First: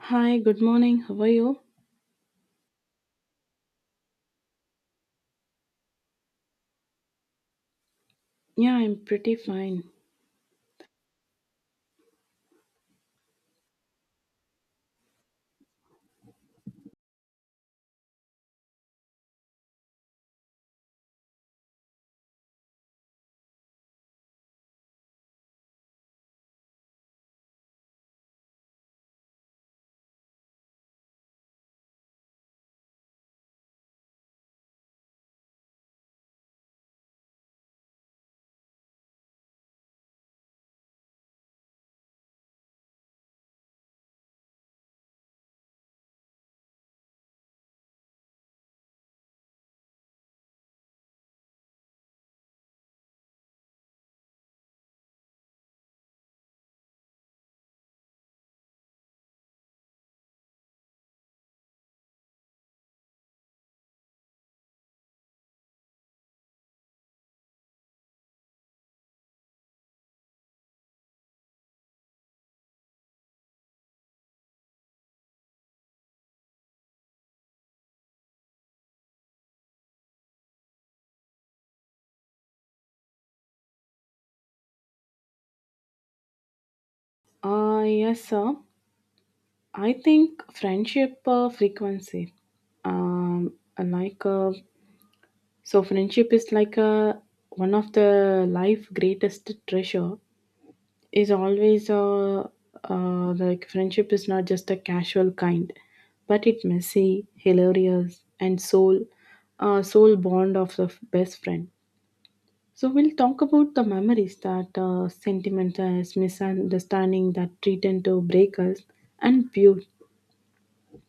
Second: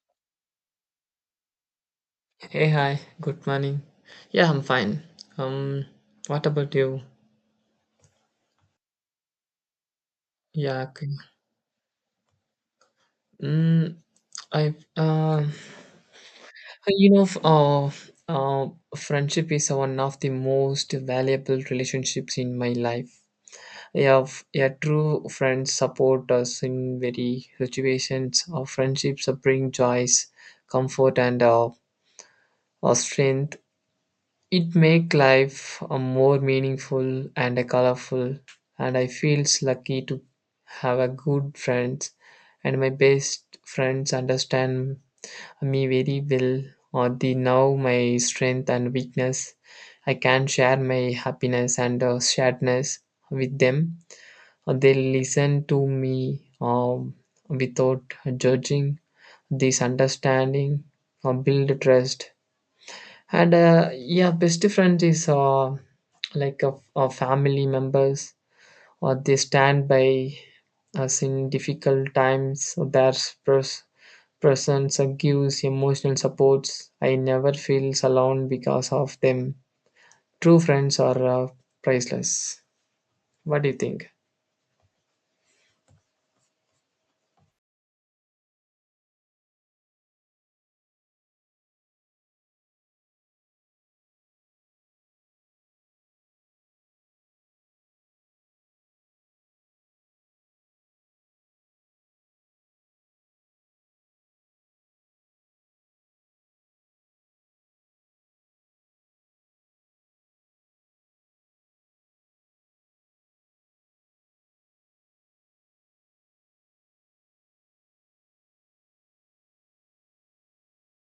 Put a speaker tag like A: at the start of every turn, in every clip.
A: Hi, good morning. How are you?
B: Hey, hi, good morning. Yeah, I'm fine. Um, what about you?
A: Yeah, I'm pretty fine.
B: Yeah, okay. Mm, I, you know, f- uh, friendship is one of the most valuable relationships in my life. True friends support us in very situations. Our friendships bring joys, comfort, and our strength. It make life a more meaningful and a colorful, and I feels lucky to have a good friends, and my best friends understand me very well, or they know my strength and weakness. I can share my happiness and sadness with them. They listen to me without judging. This understanding build trust, and yeah, best friend is like a family members, or they stand by us in difficult times. So their pres- presence gives emotional supports. I never feels alone because of them. True friends are priceless. What do you think?
A: Yes, sir. I think friendship frequency. Um, like, so, friendship is like one of the life greatest treasure. Is always like Friendship is not just a casual kind, but it messy, hilarious, and soul bond of the best friend. So we'll talk about the memories that sentiment as misunderstanding that threaten to break us and build.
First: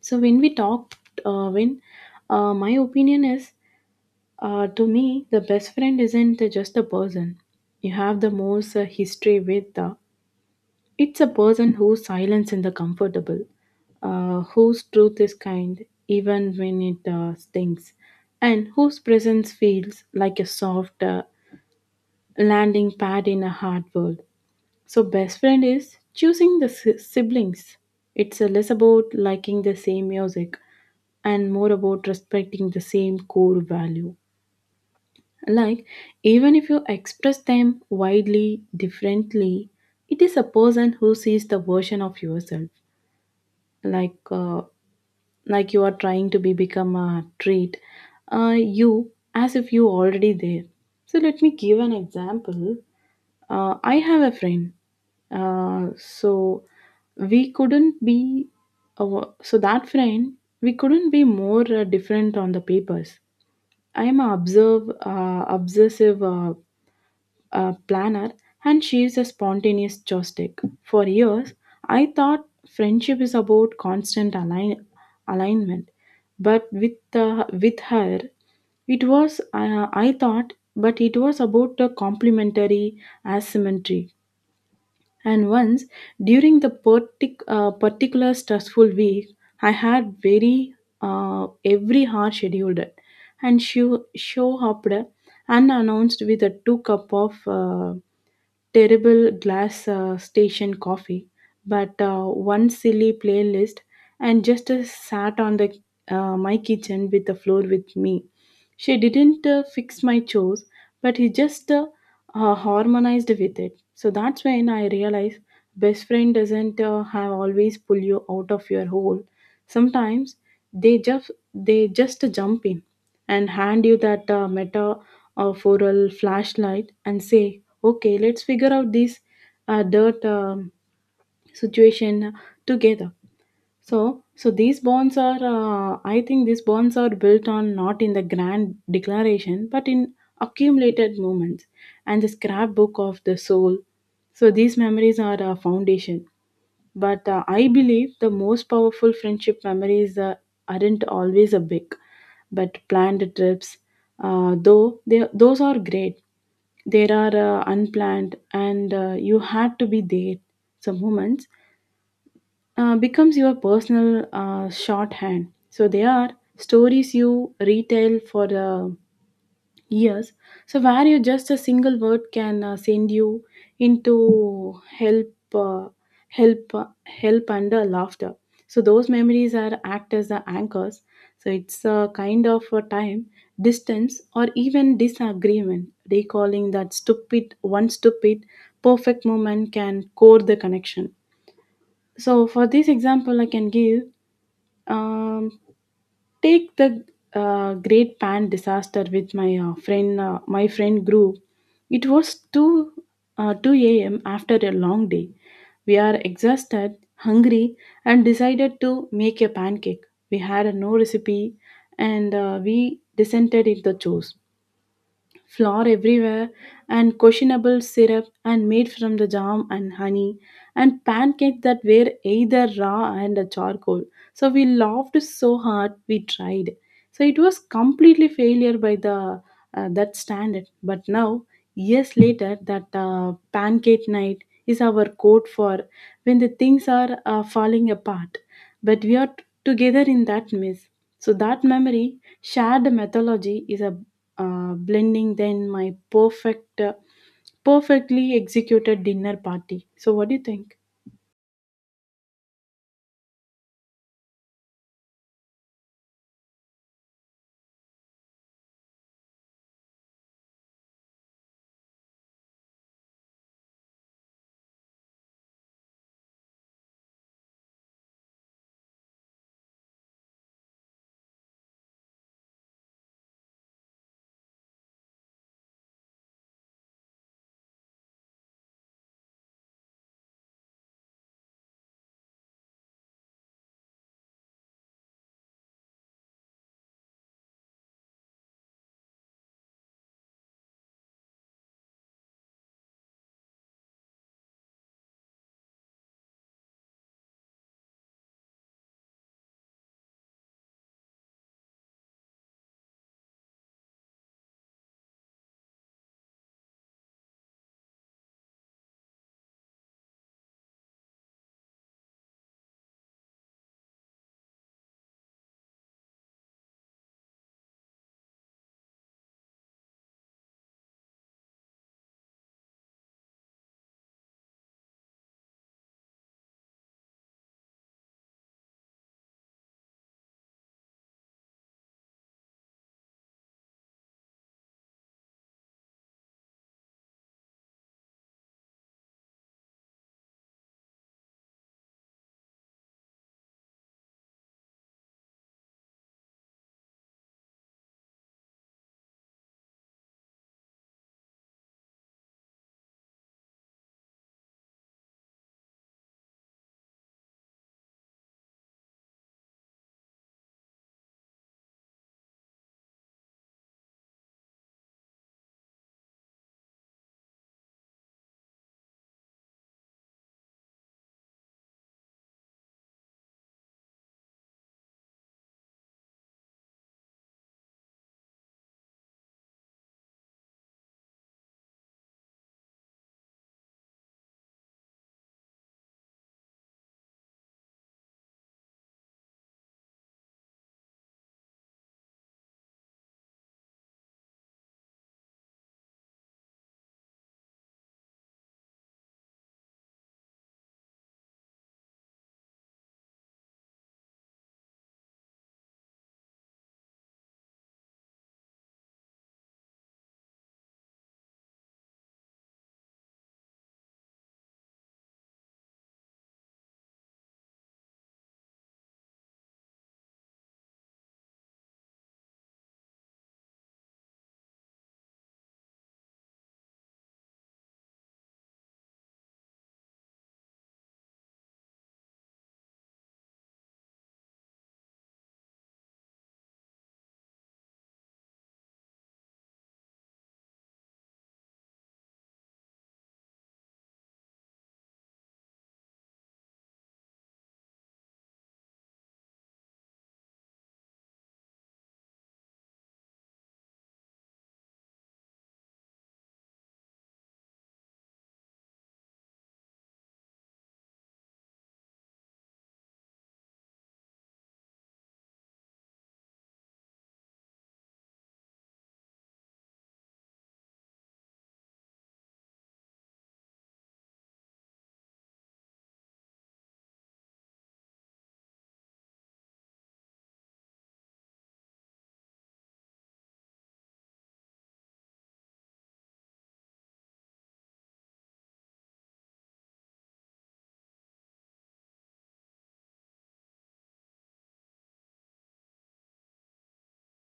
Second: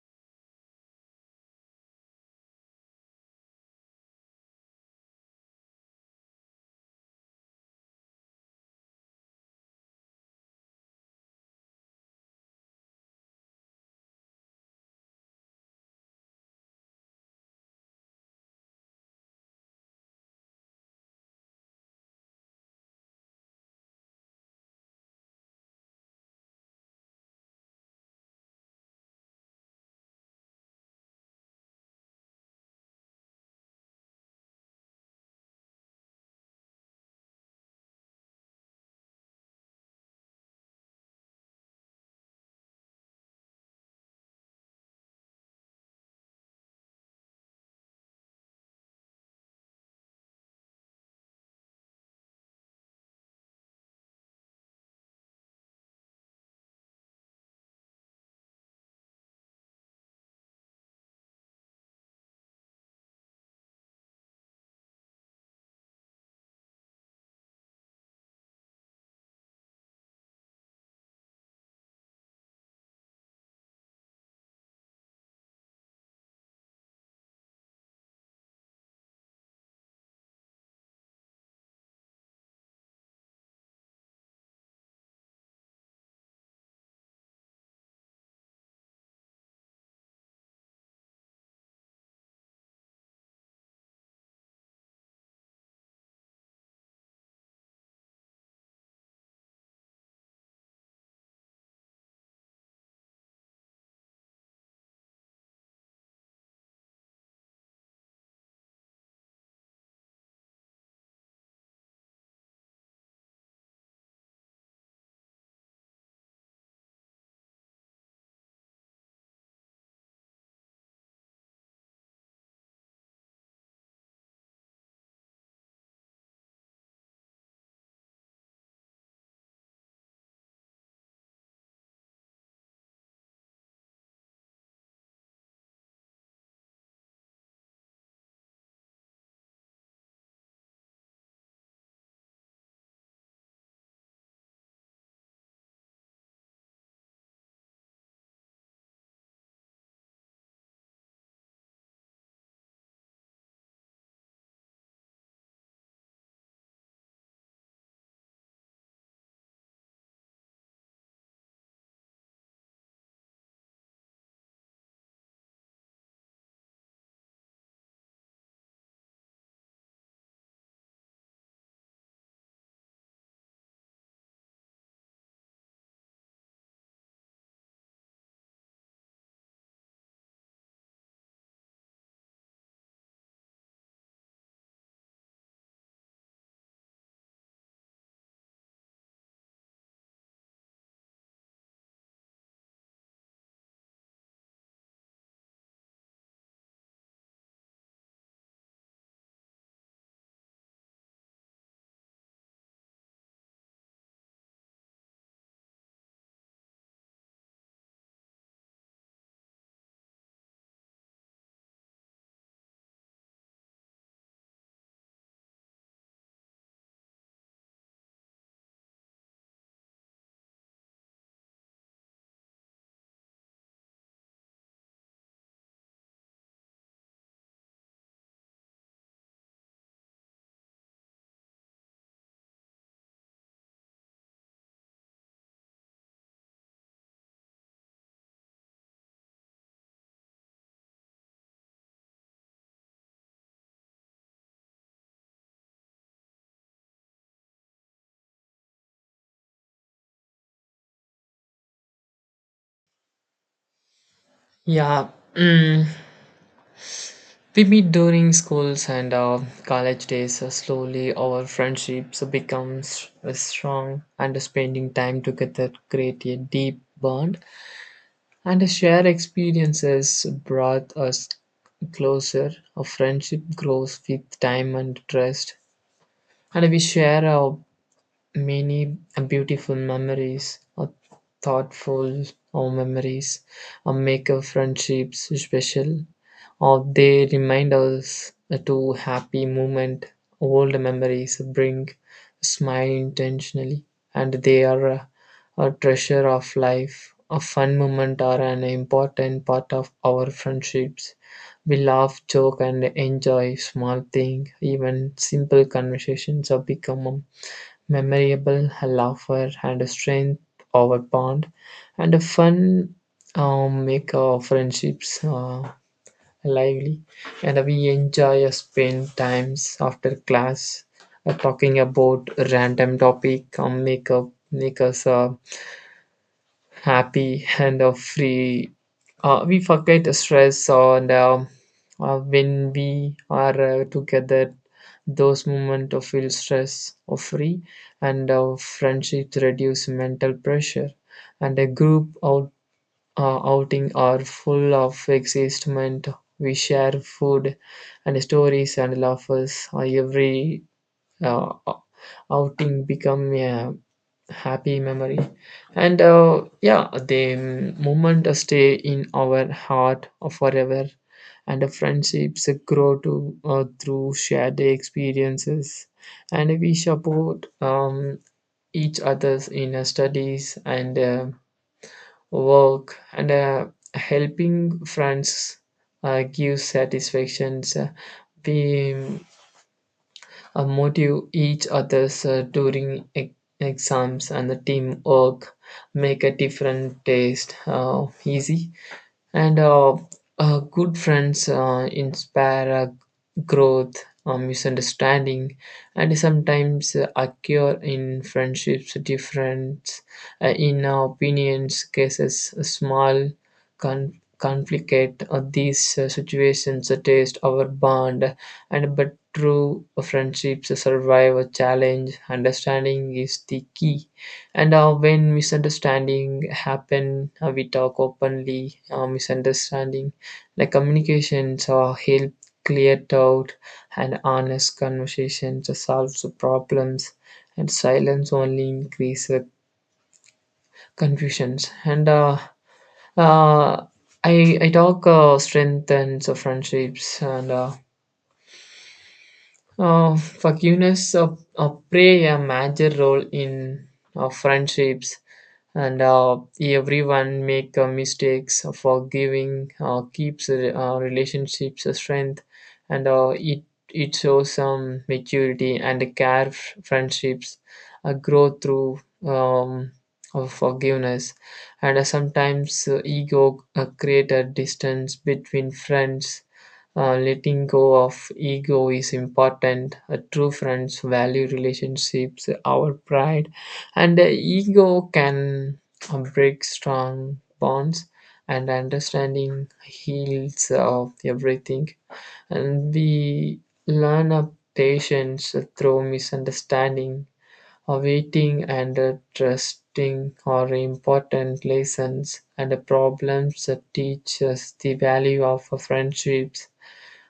A: So when we talk, when uh, my opinion is, to me, the best friend isn't just a person. You have the most history with. The. It's a person who's silence in the comfortable, whose truth is kind even when it stings, and whose presence feels like a soft landing pad in a hard world. So, best friend is choosing the siblings. It's less about liking the same music and more about respecting the same core value. Like, even if you express them widely differently, it is a person who sees the version of yourself. Like, uh, like, you are trying to be become a trait, you as if you already there. So let me give an example. I have a friend. Uh, so we couldn't be, so that friend, we couldn't be more different on the papers. I am a obsessive planner, and she is a spontaneous joystick. For years, I thought friendship is about constant alignment. But with her, it was, I thought, but it was about the complementary asymmetry. And once during the particular stressful week, I had very every hour scheduled it, and she show up there unannounced with a two cup of terrible glass station coffee, but one silly playlist, and just sat on the my kitchen with the floor with me. She didn't fix my chores, but he just harmonized with it. So that's when I realized best friend doesn't have always pull you out of your hole. Sometimes they just they just jump in and hand you that metaphorical flashlight and say, okay, let's figure out this dirt situation together. So, I think these bonds are built on not in the grand declaration, but in accumulated moments and the scrapbook of the soul. So these memories are a foundation, but I believe the most powerful friendship memories aren't always a big, but planned trips. Though those are great, there are unplanned, and you had to be there. Some moments becomes your personal shorthand. So they are stories you retell for the. Yes. So where you just a single word can send you into help under laughter. So those memories are act as the anchors. So it's a kind of a time, distance, or even disagreement. Recalling that stupid, one stupid, perfect moment can core the connection. So for this example, I can give. Um, Take the great pan disaster with my friend my friend group. It was 2 uh, 2 a.m. after a long day. We are exhausted, hungry, and decided to make a pancake. We had no recipe, and we descended into the chores, flour everywhere, and questionable syrup and made from the jam and honey, and pancakes that were either raw and a charcoal. So we laughed so hard we tried. So it was completely failure by the that standard. But now, years later, that pancake night is our code for when the things are falling apart. But we are together in that mess. So that memory, shared mythology, is a blending then my perfectly executed dinner party. So what do you think?
B: Yeah. Mm, we meet during schools and college days. Slowly, our friendships becomes strong, and spending time together create a deep bond. And shared experiences brought us closer. A friendship grows with time and trust. And we share our many beautiful memories or thoughtful or memories, or make our friendships special, or they remind us to happy moment. Old memories bring smile intentionally, and they are a treasure of life. A fun moment are an important part of our friendships. We laugh, joke, and enjoy small things. Even simple conversations have become memorable. A laughter and a strength of a bond and a fun make our friendships lively, and we enjoy spend times after class talking about random topic. Make up make us happy and free. We forget the stress, and when we are together, those moments of feel stress or free, and friendship reduce mental pressure, and a group out, outing are full of excitement. We share food and stories and laughs. Every uh, outing become a happy memory, and yeah, the moment stay in our heart forever, and the friendships grow to through shared experiences, and we support each others in studies and work, and helping friends give satisfactions. We motive each others during exams, and the teamwork make a different taste easy, and good friends inspire growth. Misunderstanding and sometimes occur in friendships difference in opinions cases a small con- conflict. These situations test our bond, and but true friendships survive a challenge. Understanding is the key, and when misunderstanding happen, we talk openly. Misunderstanding, like communications, help clear doubt, and honest conversations to solve the problems. And silence only increase the confusions. And uh, I talk strengthens the friendships and. Forgiveness play a major role in friendships, and everyone make mistakes. Forgiving keeps relationships strength, and it shows some maturity and care. Friendships grow through um, of forgiveness, and sometimes ego create a distance between friends. Letting go of ego is important. True friends value relationships, our pride, and the ego can break strong bonds. And understanding heals of everything. And we learn of patience through misunderstanding. Waiting and trusting are important lessons, and the problems that teach us the value of friendships,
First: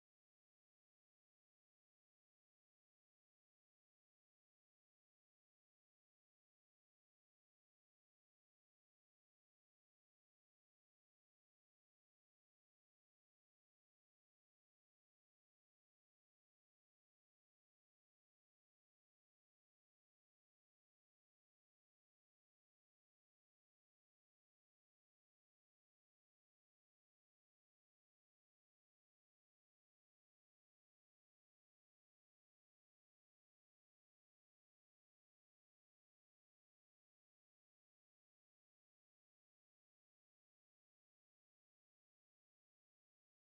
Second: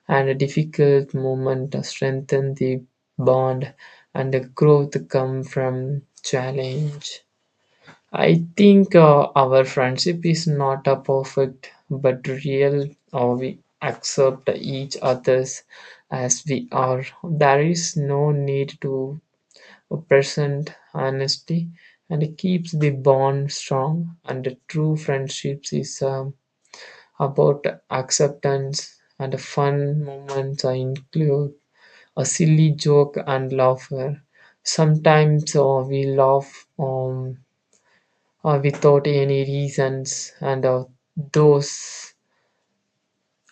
B: and a difficult moment strengthen the bond, and the growth comes from challenge. I think our friendship is not a perfect but real, or we accept each other's as we are. There is no need to present honesty and keeps the bond strong. And the true friendships is about acceptance, and fun moments include a silly joke and laughter. Sometimes we laugh without any reasons, and those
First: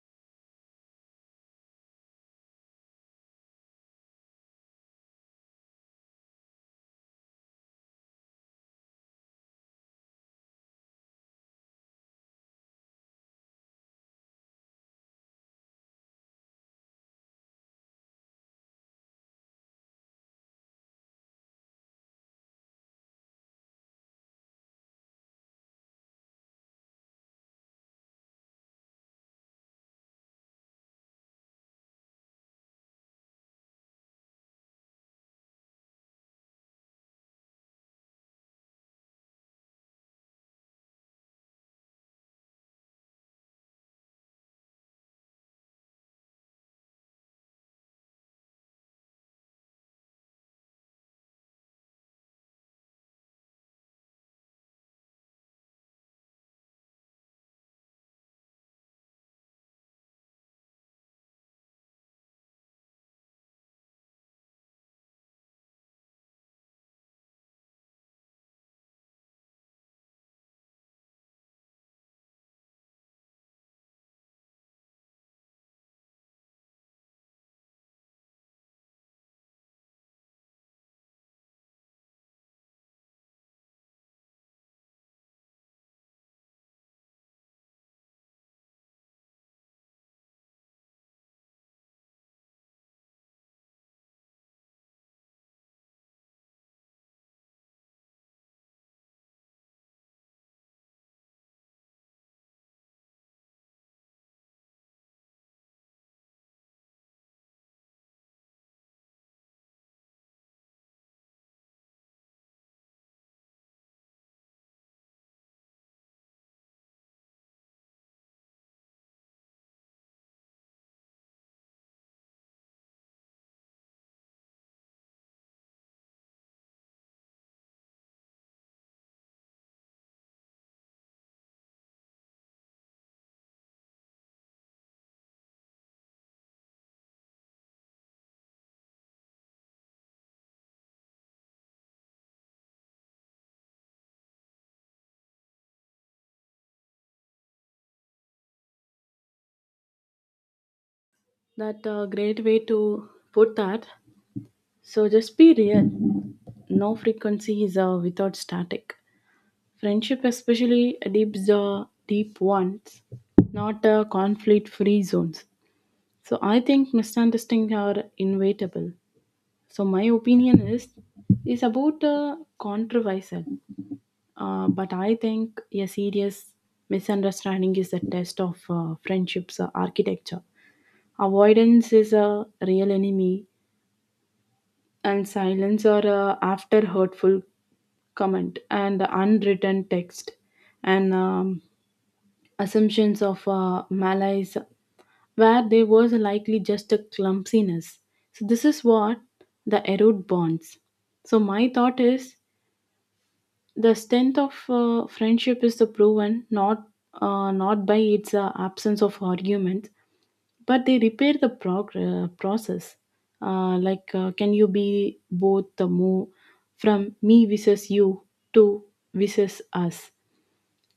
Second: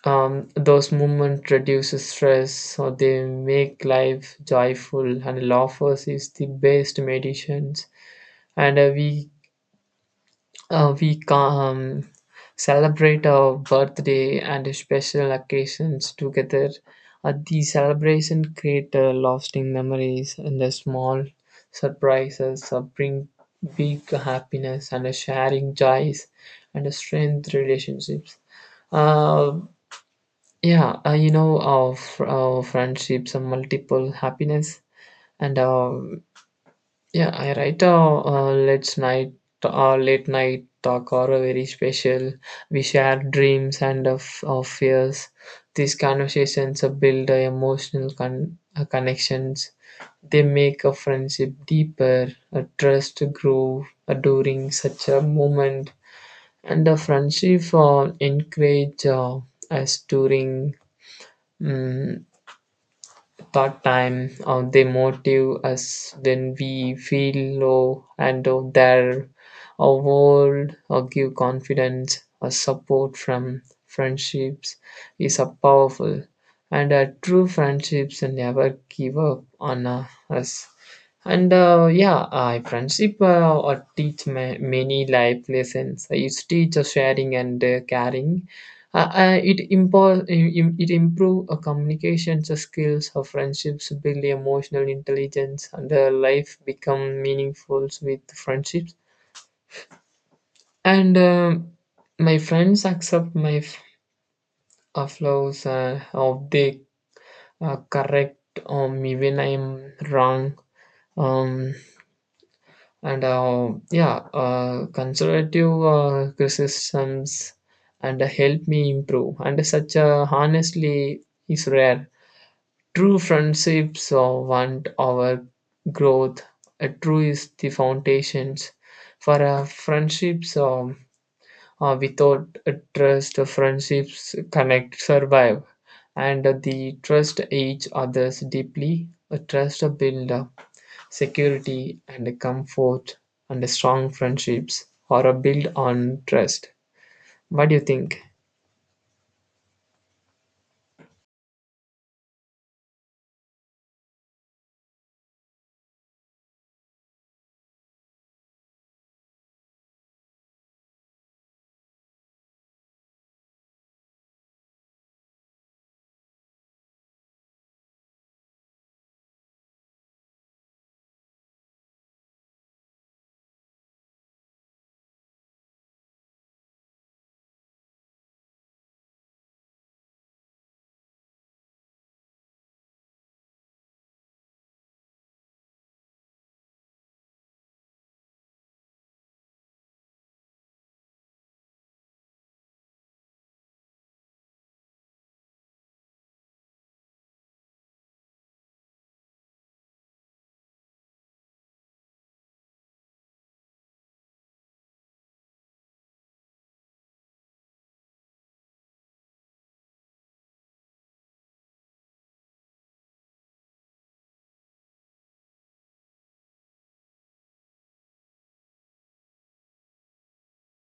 B: those moments reduce stress, so they make life joyful. And laughter is the best medicines, and we can um, celebrate our birthday and special occasions together. The celebration create lasting memories, and the small surprises bring big happiness and a sharing joys and a strength relationships. Uh, yeah, our, our friendships are multiple happiness, and yeah, I write a let's night or late night talk or a very special. We share dreams and of fears. These conversations build emotional connections. They make a friendship deeper, a trust grow during such a moment, and the friendship encourage us during. Mm, part time they motivate us when we feel low, and their word give confidence or support from friendships is a powerful, and true friendships never give up on us, and yeah, friendship or teach many life lessons. It teaches sharing and caring, uh, uh, it impo- im- it improve a communications skills. Friendships build emotional intelligence, and life become meaningful with friendships. And my friends accept my flaws, of they correct me when I'm wrong. Um, and yeah, conservative criticisms and help me improve. And such honestly is rare. True friendships want our growth. A true is the foundations for a friendships. Without a trust, friendships connect, survive, and the trust each others deeply. A trust build security and comfort, and strong friendships are built on trust. What do you think?
A: That a great way to put that. So just be real. No frequency is without static. Friendship, especially deep the deep ones, not conflict-free zones. So I think misunderstandings are inevitable. So my opinion is about controversial. But I think a serious misunderstanding is the test of friendship's architecture. Avoidance is a real enemy, and silence or after hurtful comment, and unwritten text, and assumptions of malice, where there was likely just a clumsiness. So, this is what the erode bonds. So, my thought is: the strength of friendship is the proven, not by its absence of argument, but they repair the process. Like, can you be both the move from me versus you to versus us,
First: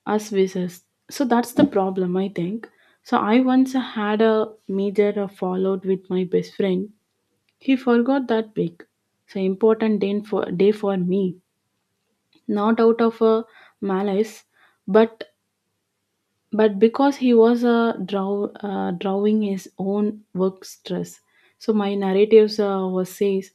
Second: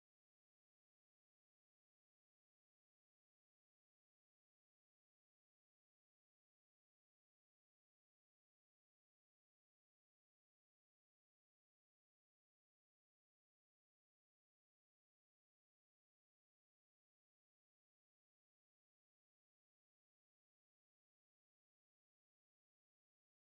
A: us versus? So that's the problem, I think. So I once had a major fallout with my best friend. He forgot that big, so important day for me, not out of malice, but but because he was drawing his own work stress. So my narratives was says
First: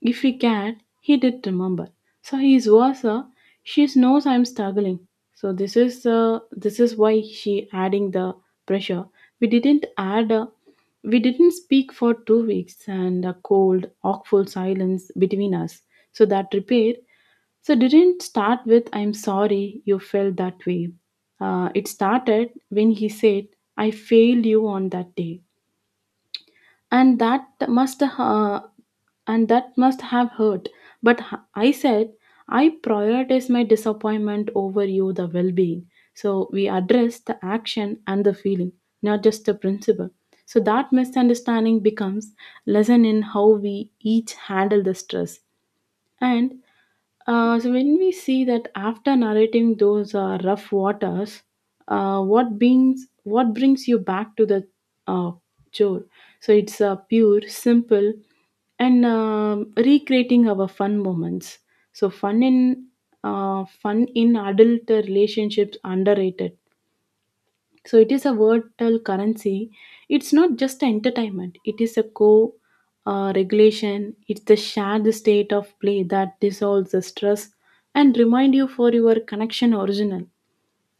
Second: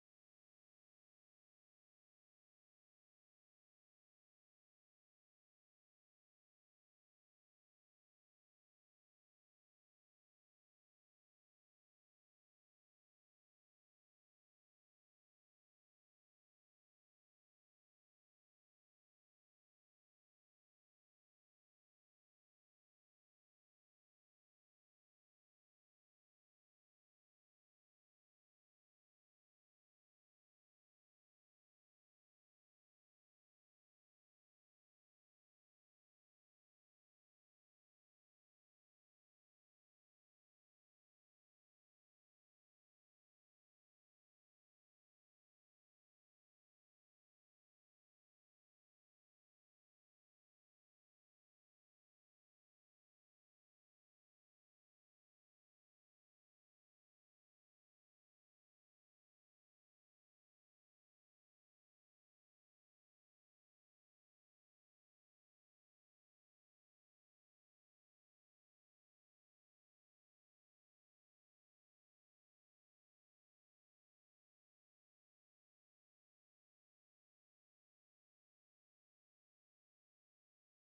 A: if he can he did remember. So his was she knows I'm struggling. So this is why she adding the pressure. We didn't add uh, we didn't speak for 2 weeks, and a cold awful silence between us. So that repair, so it didn't start with "I'm sorry you felt that way." It started when he said, "I failed you on that day," and that must uh, and that must have hurt. But I said, "I prioritize my disappointment over you, the well-being." So we address the action and the feeling, not just the principle. So that misunderstanding becomes lesson in how we each handle the stress. And so when we see that after narrating those rough waters, what brings you back to the uh, chore? So it's pure, simple, and recreating our fun moments. So fun in adult relationships underrated, so it is a virtual currency. It's not just entertainment. It is a co regulation. It's the shared state of play that dissolves the stress and remind you for your connection original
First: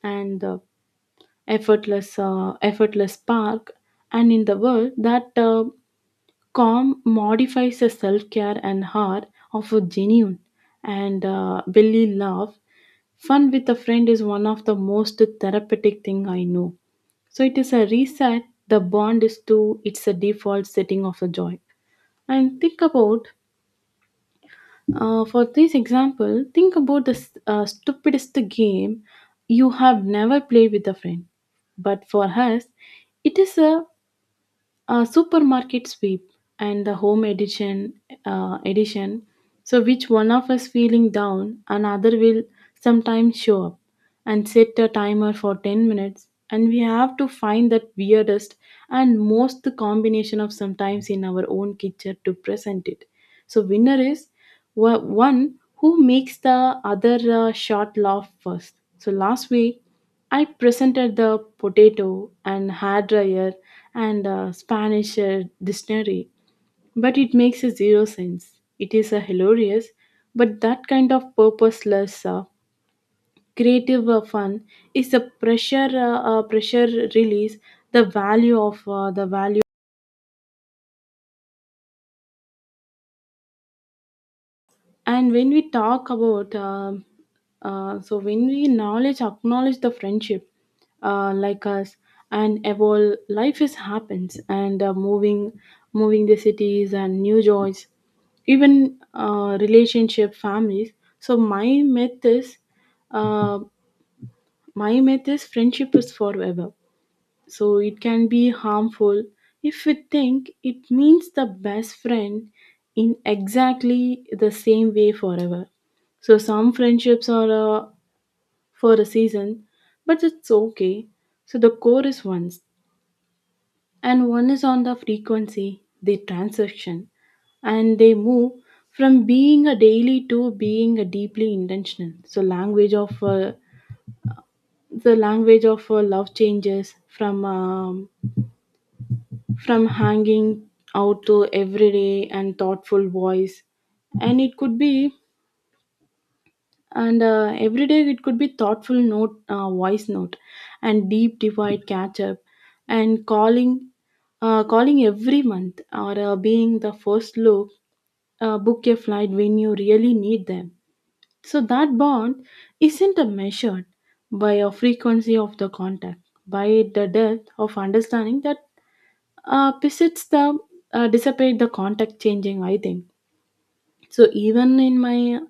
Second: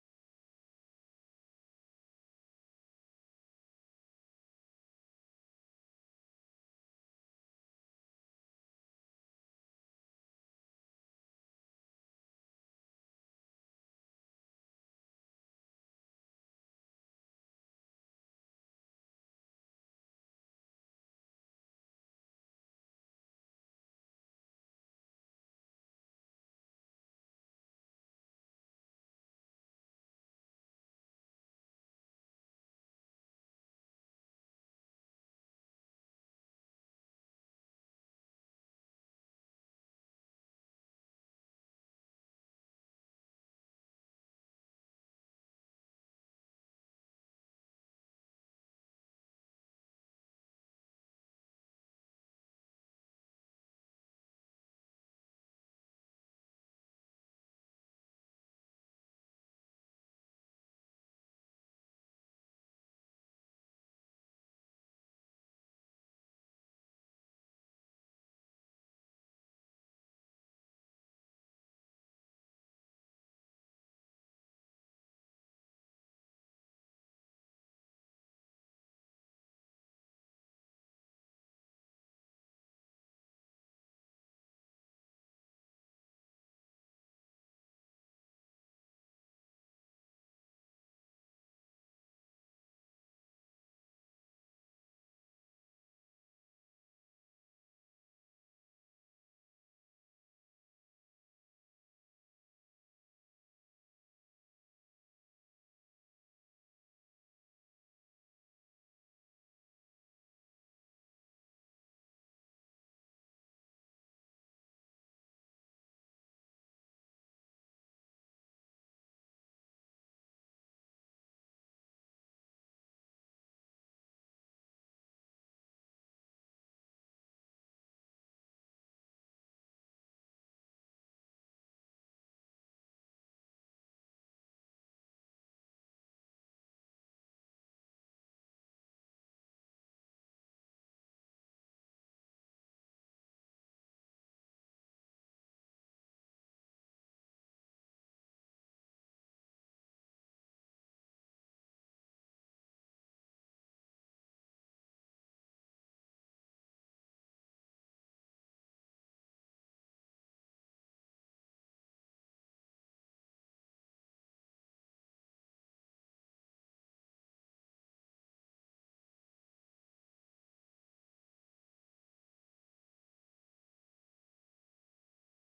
A: and effortless spark. And in the world that calm modifies the self care and heart of a genuine and belly love. Fun with a friend is one of the most therapeutic thing I know. So it is a reset. The bond is to it's a default setting of a joy. And think about for this example, think about the stupidest game you have never played with a friend. But for us, it is a supermarket sweep and the home edition. So which one of us feeling down, another will sometimes show up and set a timer for 10 minutes, and we have to find that weirdest and most combination of sometimes in our own kitchen to present it. So winner is one who makes the other shot laugh first. So last week I presented the potato and hair dryer and Spanish dictionary, but it makes a zero sense. It is a hilarious, but that kind of purposeless creative fun is the pressure release, the value. And when we talk about, so when we knowledge acknowledge the friendship, like us, and evolve. Life is happens and moving the cities and new joys, even relationship, families. So my myth is, uh, friendship is forever, so it can be harmful if we think it means the best friend in exactly the same way forever. So some friendships are for a season, but it's okay. So the core is once and one is on the frequency the transaction, and they move from being a daily to being a deeply intentional. So language of the language of love changes from hanging out to everyday and thoughtful voice, and it could be, and every day it could be thoughtful note, voice note, and deep divide catch up, and calling every month, or being the first look, book a flight when you really need them. So that bond isn't a measured by a frequency of the contact, by the depth of understanding that, besides the, dissipate the contact changing, I think. So even in my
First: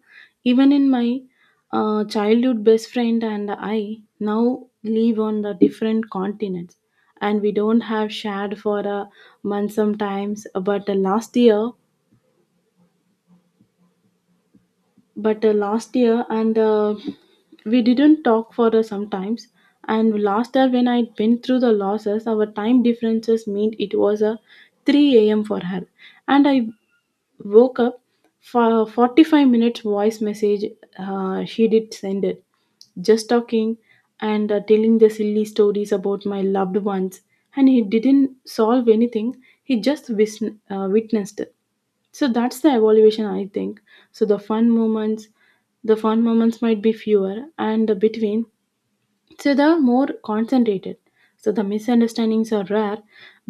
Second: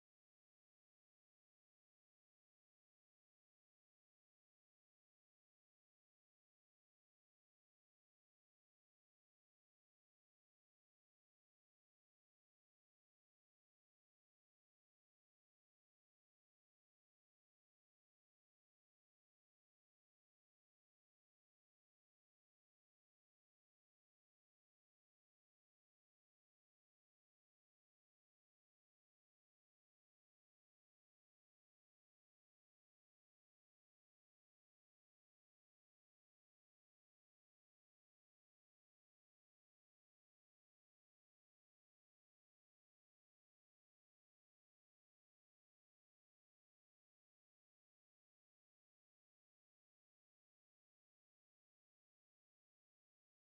A: even in my uh, childhood best friend and I now live on the different continents, and we don't have shared for a month sometimes. But last year, but last year and we didn't talk for sometimes. And last year when I went through the losses, our time differences meant it was a 3 a.m. for her, and I woke up for 45 minutes voice message, she did send it, just talking, and telling the silly stories about my loved ones. And he didn't solve anything, he just witnessed it. So that's the evaluation, I think. So the fun moments might be fewer and between, so they are more concentrated. So the misunderstandings are rare,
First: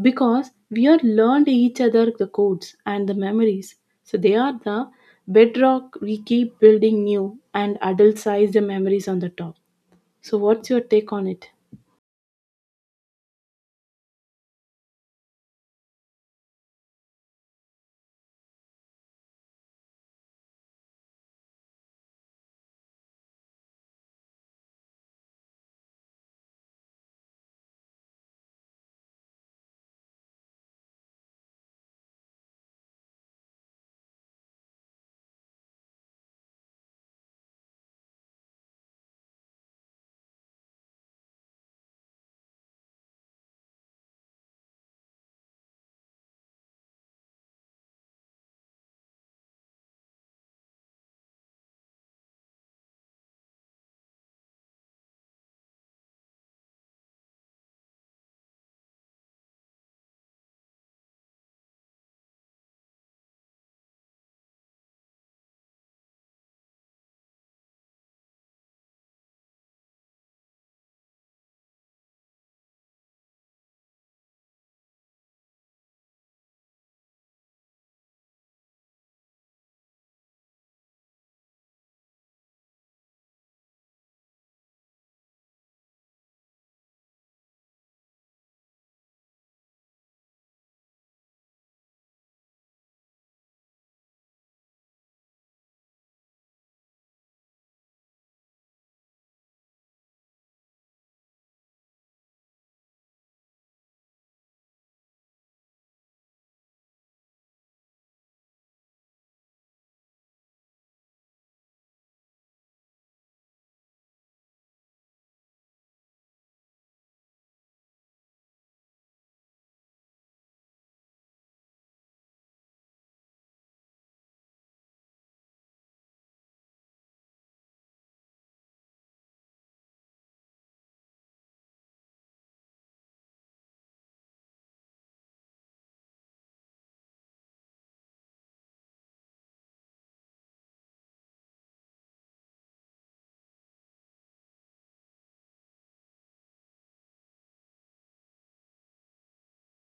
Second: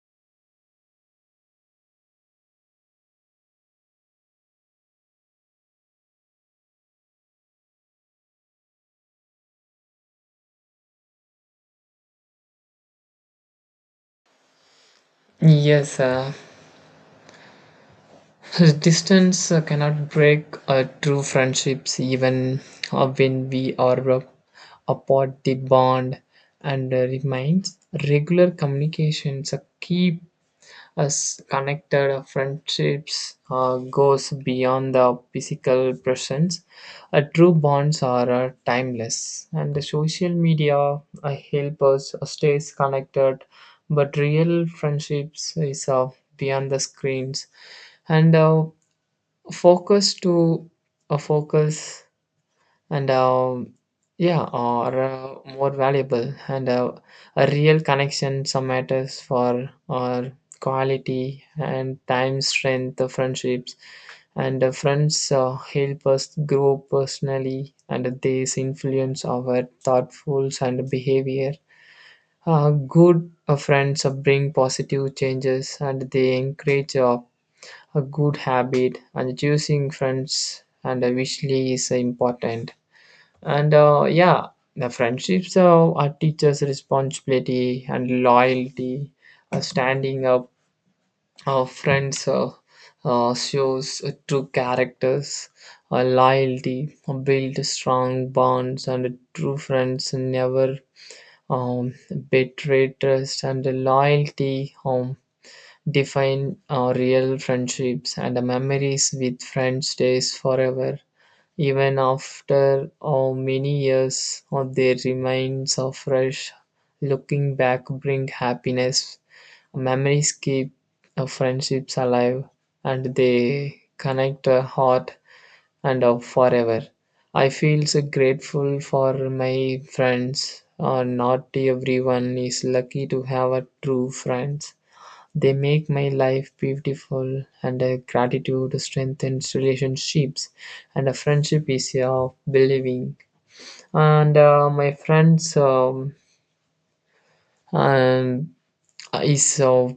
A: because we are learned each other the codes and the memories. So they are the bedrock we keep building new and adult sized memories on the top. So what's your take on it?
B: Yes, distance cannot break true friendships even when we are apart. The bond and remains. Regular communications keep us connected. Friendships goes beyond the physical presence. True bonds are timeless, and the social media help us stays connected, but real friendships is beyond the screens, and focus to a focus, and yeah, or more valuable, and a real connection. Some matters for our quality and time, strength, the friendships, and the friends help us grow personally, and they influence our thoughtfuls and behavior. Good friends bring positive changes, and they encourage. A good habit, and choosing friends and wisely is important. And yeah, the friendships are teachers' responsibility and loyalty. Standing up, our friends shows true characters. Loyalty build strong bonds, and true friends never um, betray trust and loyalty. Define our real friendships, and the memories with friends stays forever, even after how many years, or they remain so fresh. Looking back bring happiness. Memories keep our friendships alive, and they connect our heart and our forever. I feel so grateful for my friends. Not everyone is lucky to have a true friends. They make my life beautiful, and gratitude strengthens relationships, and a friendship is of believing. And my friends um, is of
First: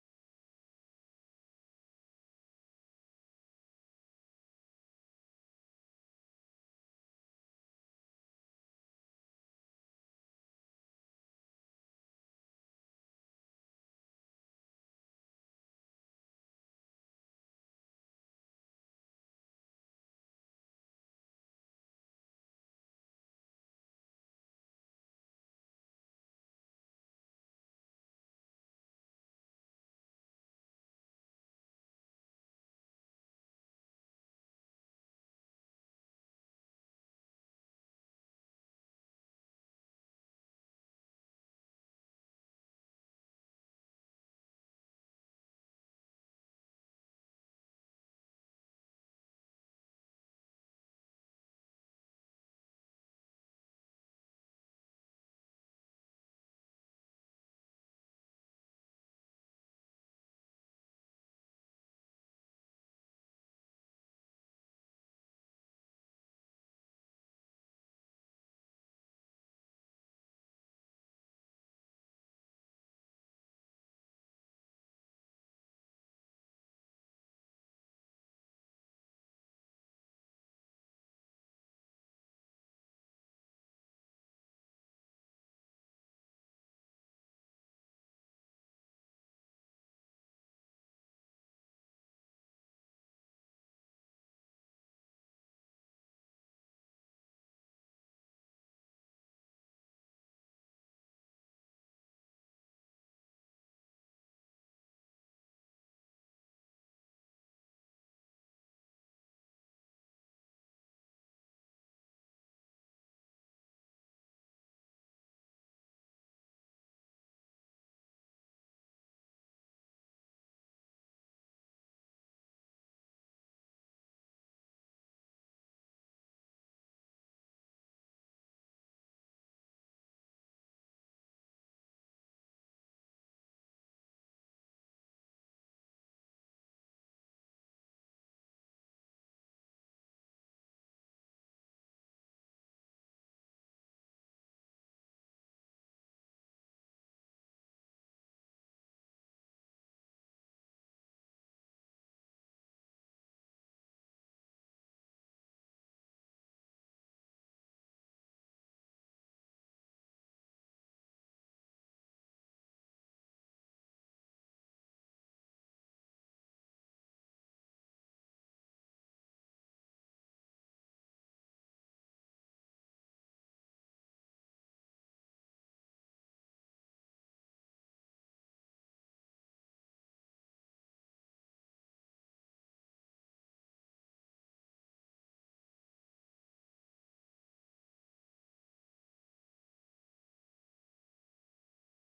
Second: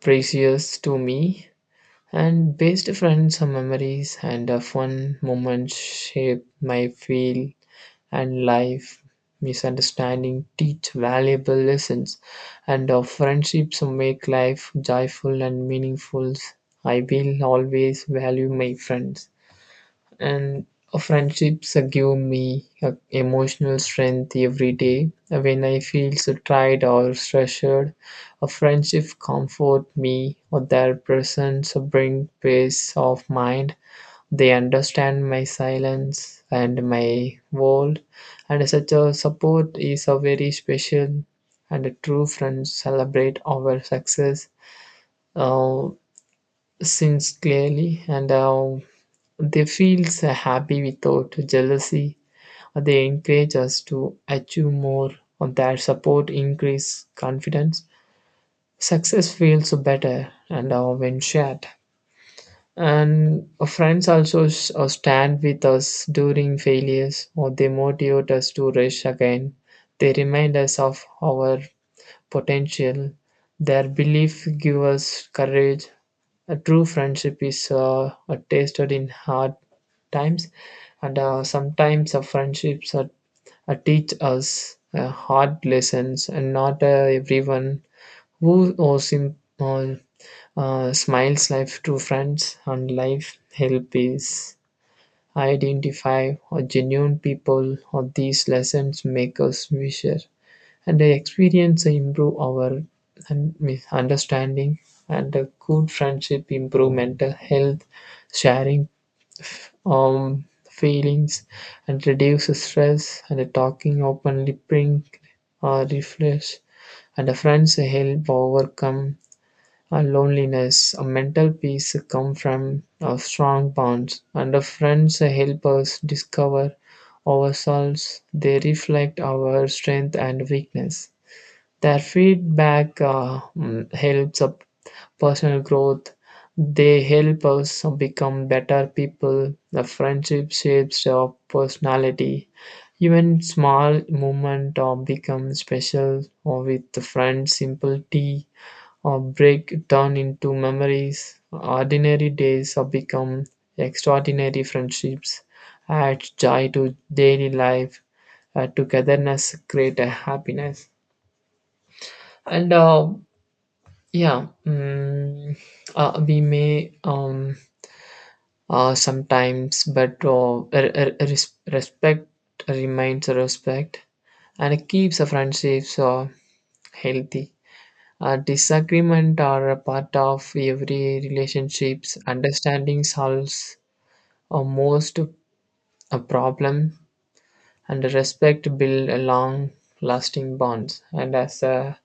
B: precious to me. And best friends are memories, and fun moments shape my feel and life. Misunderstandings teach valuable lessons, and our friendships make life joyful and meaningful. I will always value my friends, and our friendships give me emotional strength every day. When I feel so tired or stressed, a friendship comfort me, or their presence bring peace of mind. They understand my silence and my world, and such a support is a very special. And a true friends celebrate our success, uh, since clearly, and they feel so happy without jealousy. They encourage us to achieve more. Their support increase confidence. Success feels better, and when shared. And our friends also stand with us during failures, or they motivate us to rush again. They remind us of our potential. Their belief give us courage. A true friendship is tasted in hard times, and sometimes our friendships are, teach us hard lessons, and not everyone who or smiles life to friends, and life help is identify or genuine people, or these lessons make us wiser, and the experience improve our understanding, and a good friendship improve mental health. Sharing um feelings and reduce stress, and the talking openly bring refresh, and the friends help overcome a loneliness. A mental peace come from a strong bonds, and a friends help us discover ourselves. They reflect our strength and weakness. Their feedback helps up personal growth. They help us become better people. The friendship shapes our personality. Even small moment or become special, or with the friends, simple tea or break down into memories. Ordinary days have become extraordinary. Friendships add joy to daily life. Togetherness create a happiness. And yeah, we may sometimes, but respect remains respect and keeps the friendships healthy. Disagreement are a part of every relationships. Understanding solves most a problem, and respect build a long-lasting bonds. And as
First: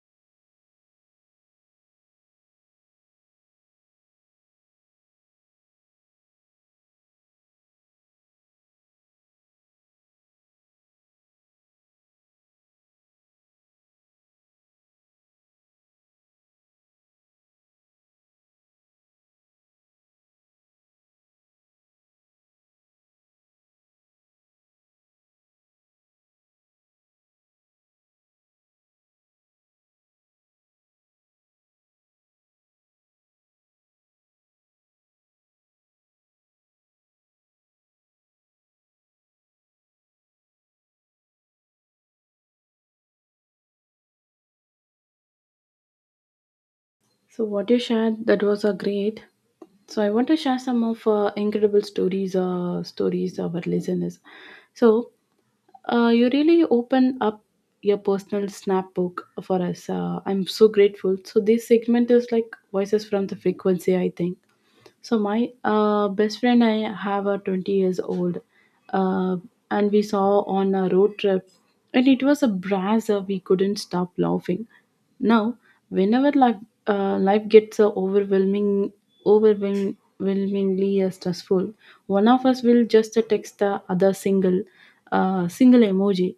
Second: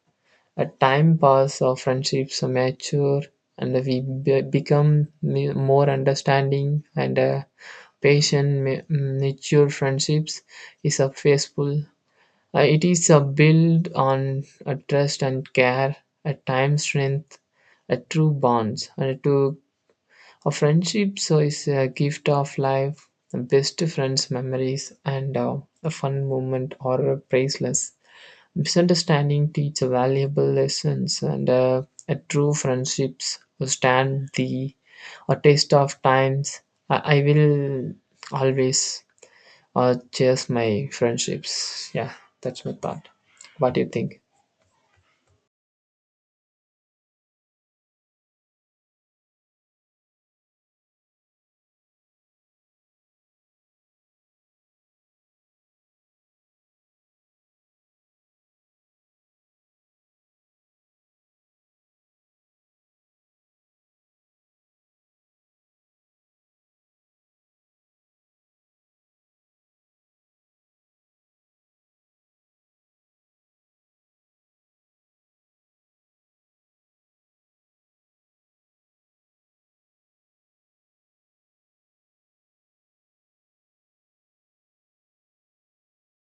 B: a time pass, our friendships mature, and we become more understanding and patient. Mature friendships is a faithful. It is a build on a trust and care, a time strength, a true bonds, and to a friendship. So is a gift of life, the best friends, memories, and a fun moment or priceless. Misunderstanding teach a valuable lessons, and a true friendships will stand the a taste of times. I will always. Or chase my friendships. Yeah, that's my thought. What do you think?
A: So what you shared, that was a great. So I want to share some of incredible stories of our listeners. So, you really open up your personal snapbook for us. I'm so grateful. So this segment is like voices from the frequency, I think. So my best friend and I have a 20 years old, uh, and we saw on a road trip, and it was a brasser. We couldn't stop laughing. Now, whenever life gets overwhelmingly stressful, one of us will just text the other single, single emoji,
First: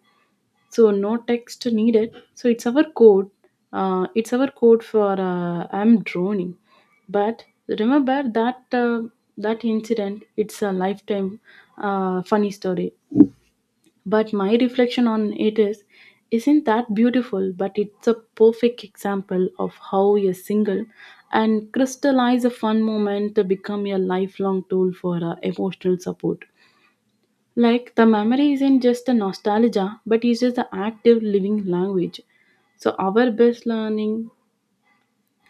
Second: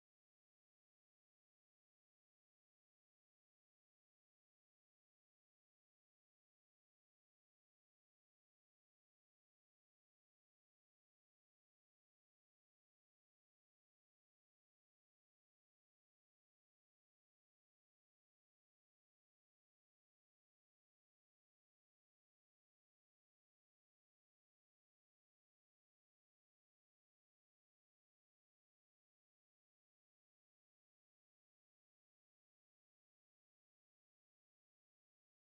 A: so no text needed. So it's our code. It's our code for I'm droning. But remember that incident. It's a lifetime, funny story. But my reflection on it is, isn't that beautiful? But it's a perfect example of how a single and crystallize a fun moment to become a lifelong tool for emotional support. Like the memory isn't just a nostalgia, but it's just the active living language. So our best learning,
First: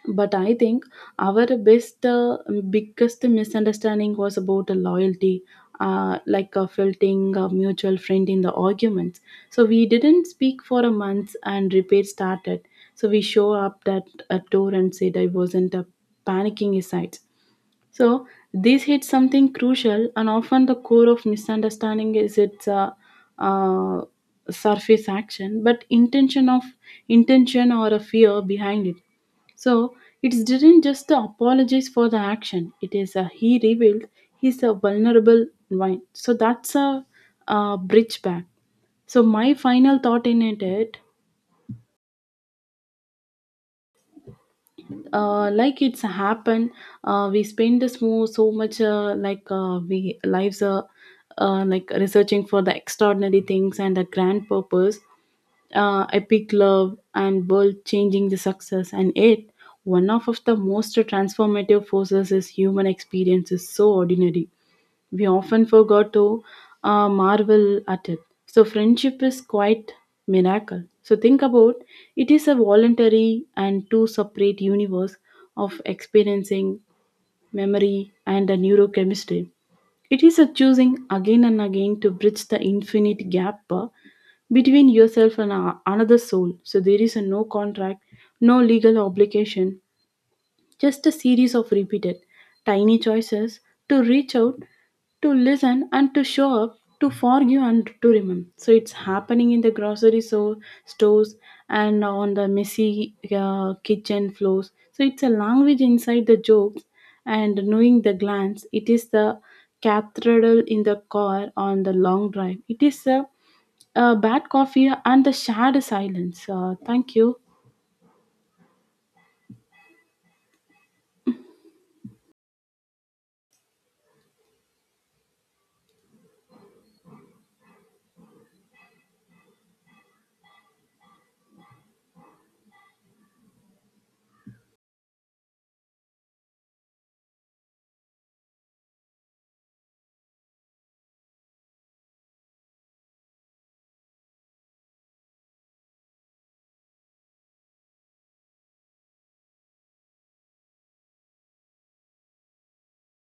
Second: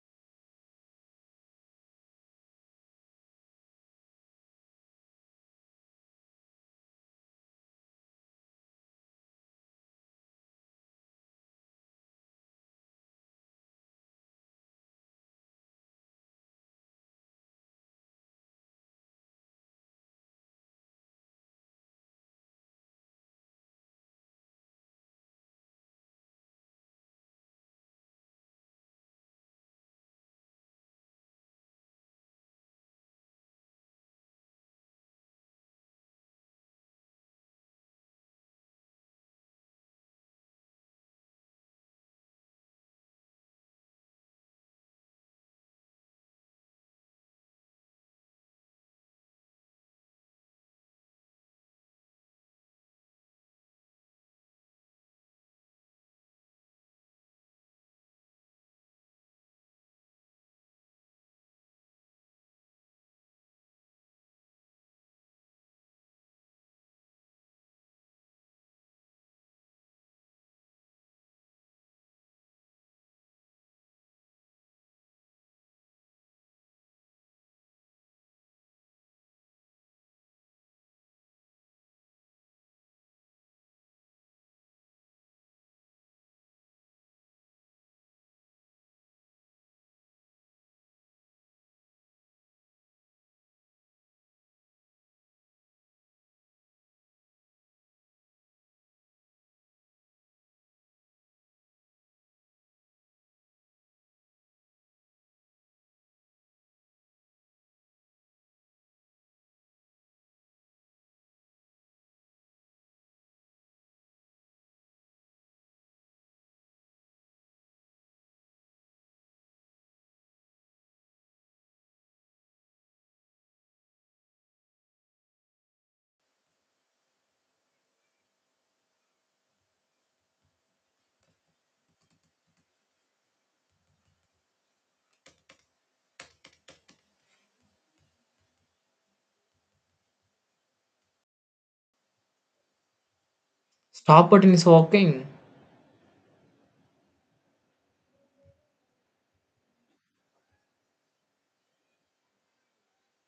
A: but I think our biggest misunderstanding was about the loyalty, like a felting a mutual friend in the arguments. So we didn't speak for a month and repair started. So we show up at a door and said I wasn't panicking aside. So these hit something crucial, and often the core of misunderstanding is its uh, surface action, but intention or a fear behind it. So it didn't just apologize for the action. It is a he revealed he's a vulnerable one. So that's a, bridge back. So my final thought in it, like it's happened, we spend this more so much, we lives, researching for the extraordinary things and the grand purpose, epic love and world changing the success, and it one of the most transformative forces is human experience is so ordinary, we often forgot to marvel at it. So friendship is quite miracle. So think about it is a voluntary and two separate universe of experiencing memory and the neurochemistry. It is a choosing again and again to bridge the infinite gap, between yourself and another soul. So there is a no contract, no legal obligation, just a series of repeated tiny choices to reach out, to listen, and to show up, to forgive and to remember. So it's happening in the grocery, stores, and on the messy kitchen floors. So it's a language inside the jokes and knowing the glance. It is the cathedral in the car on the long drive. It is a bad coffee and the shared silence. Thank you.
B: Stop it in walking.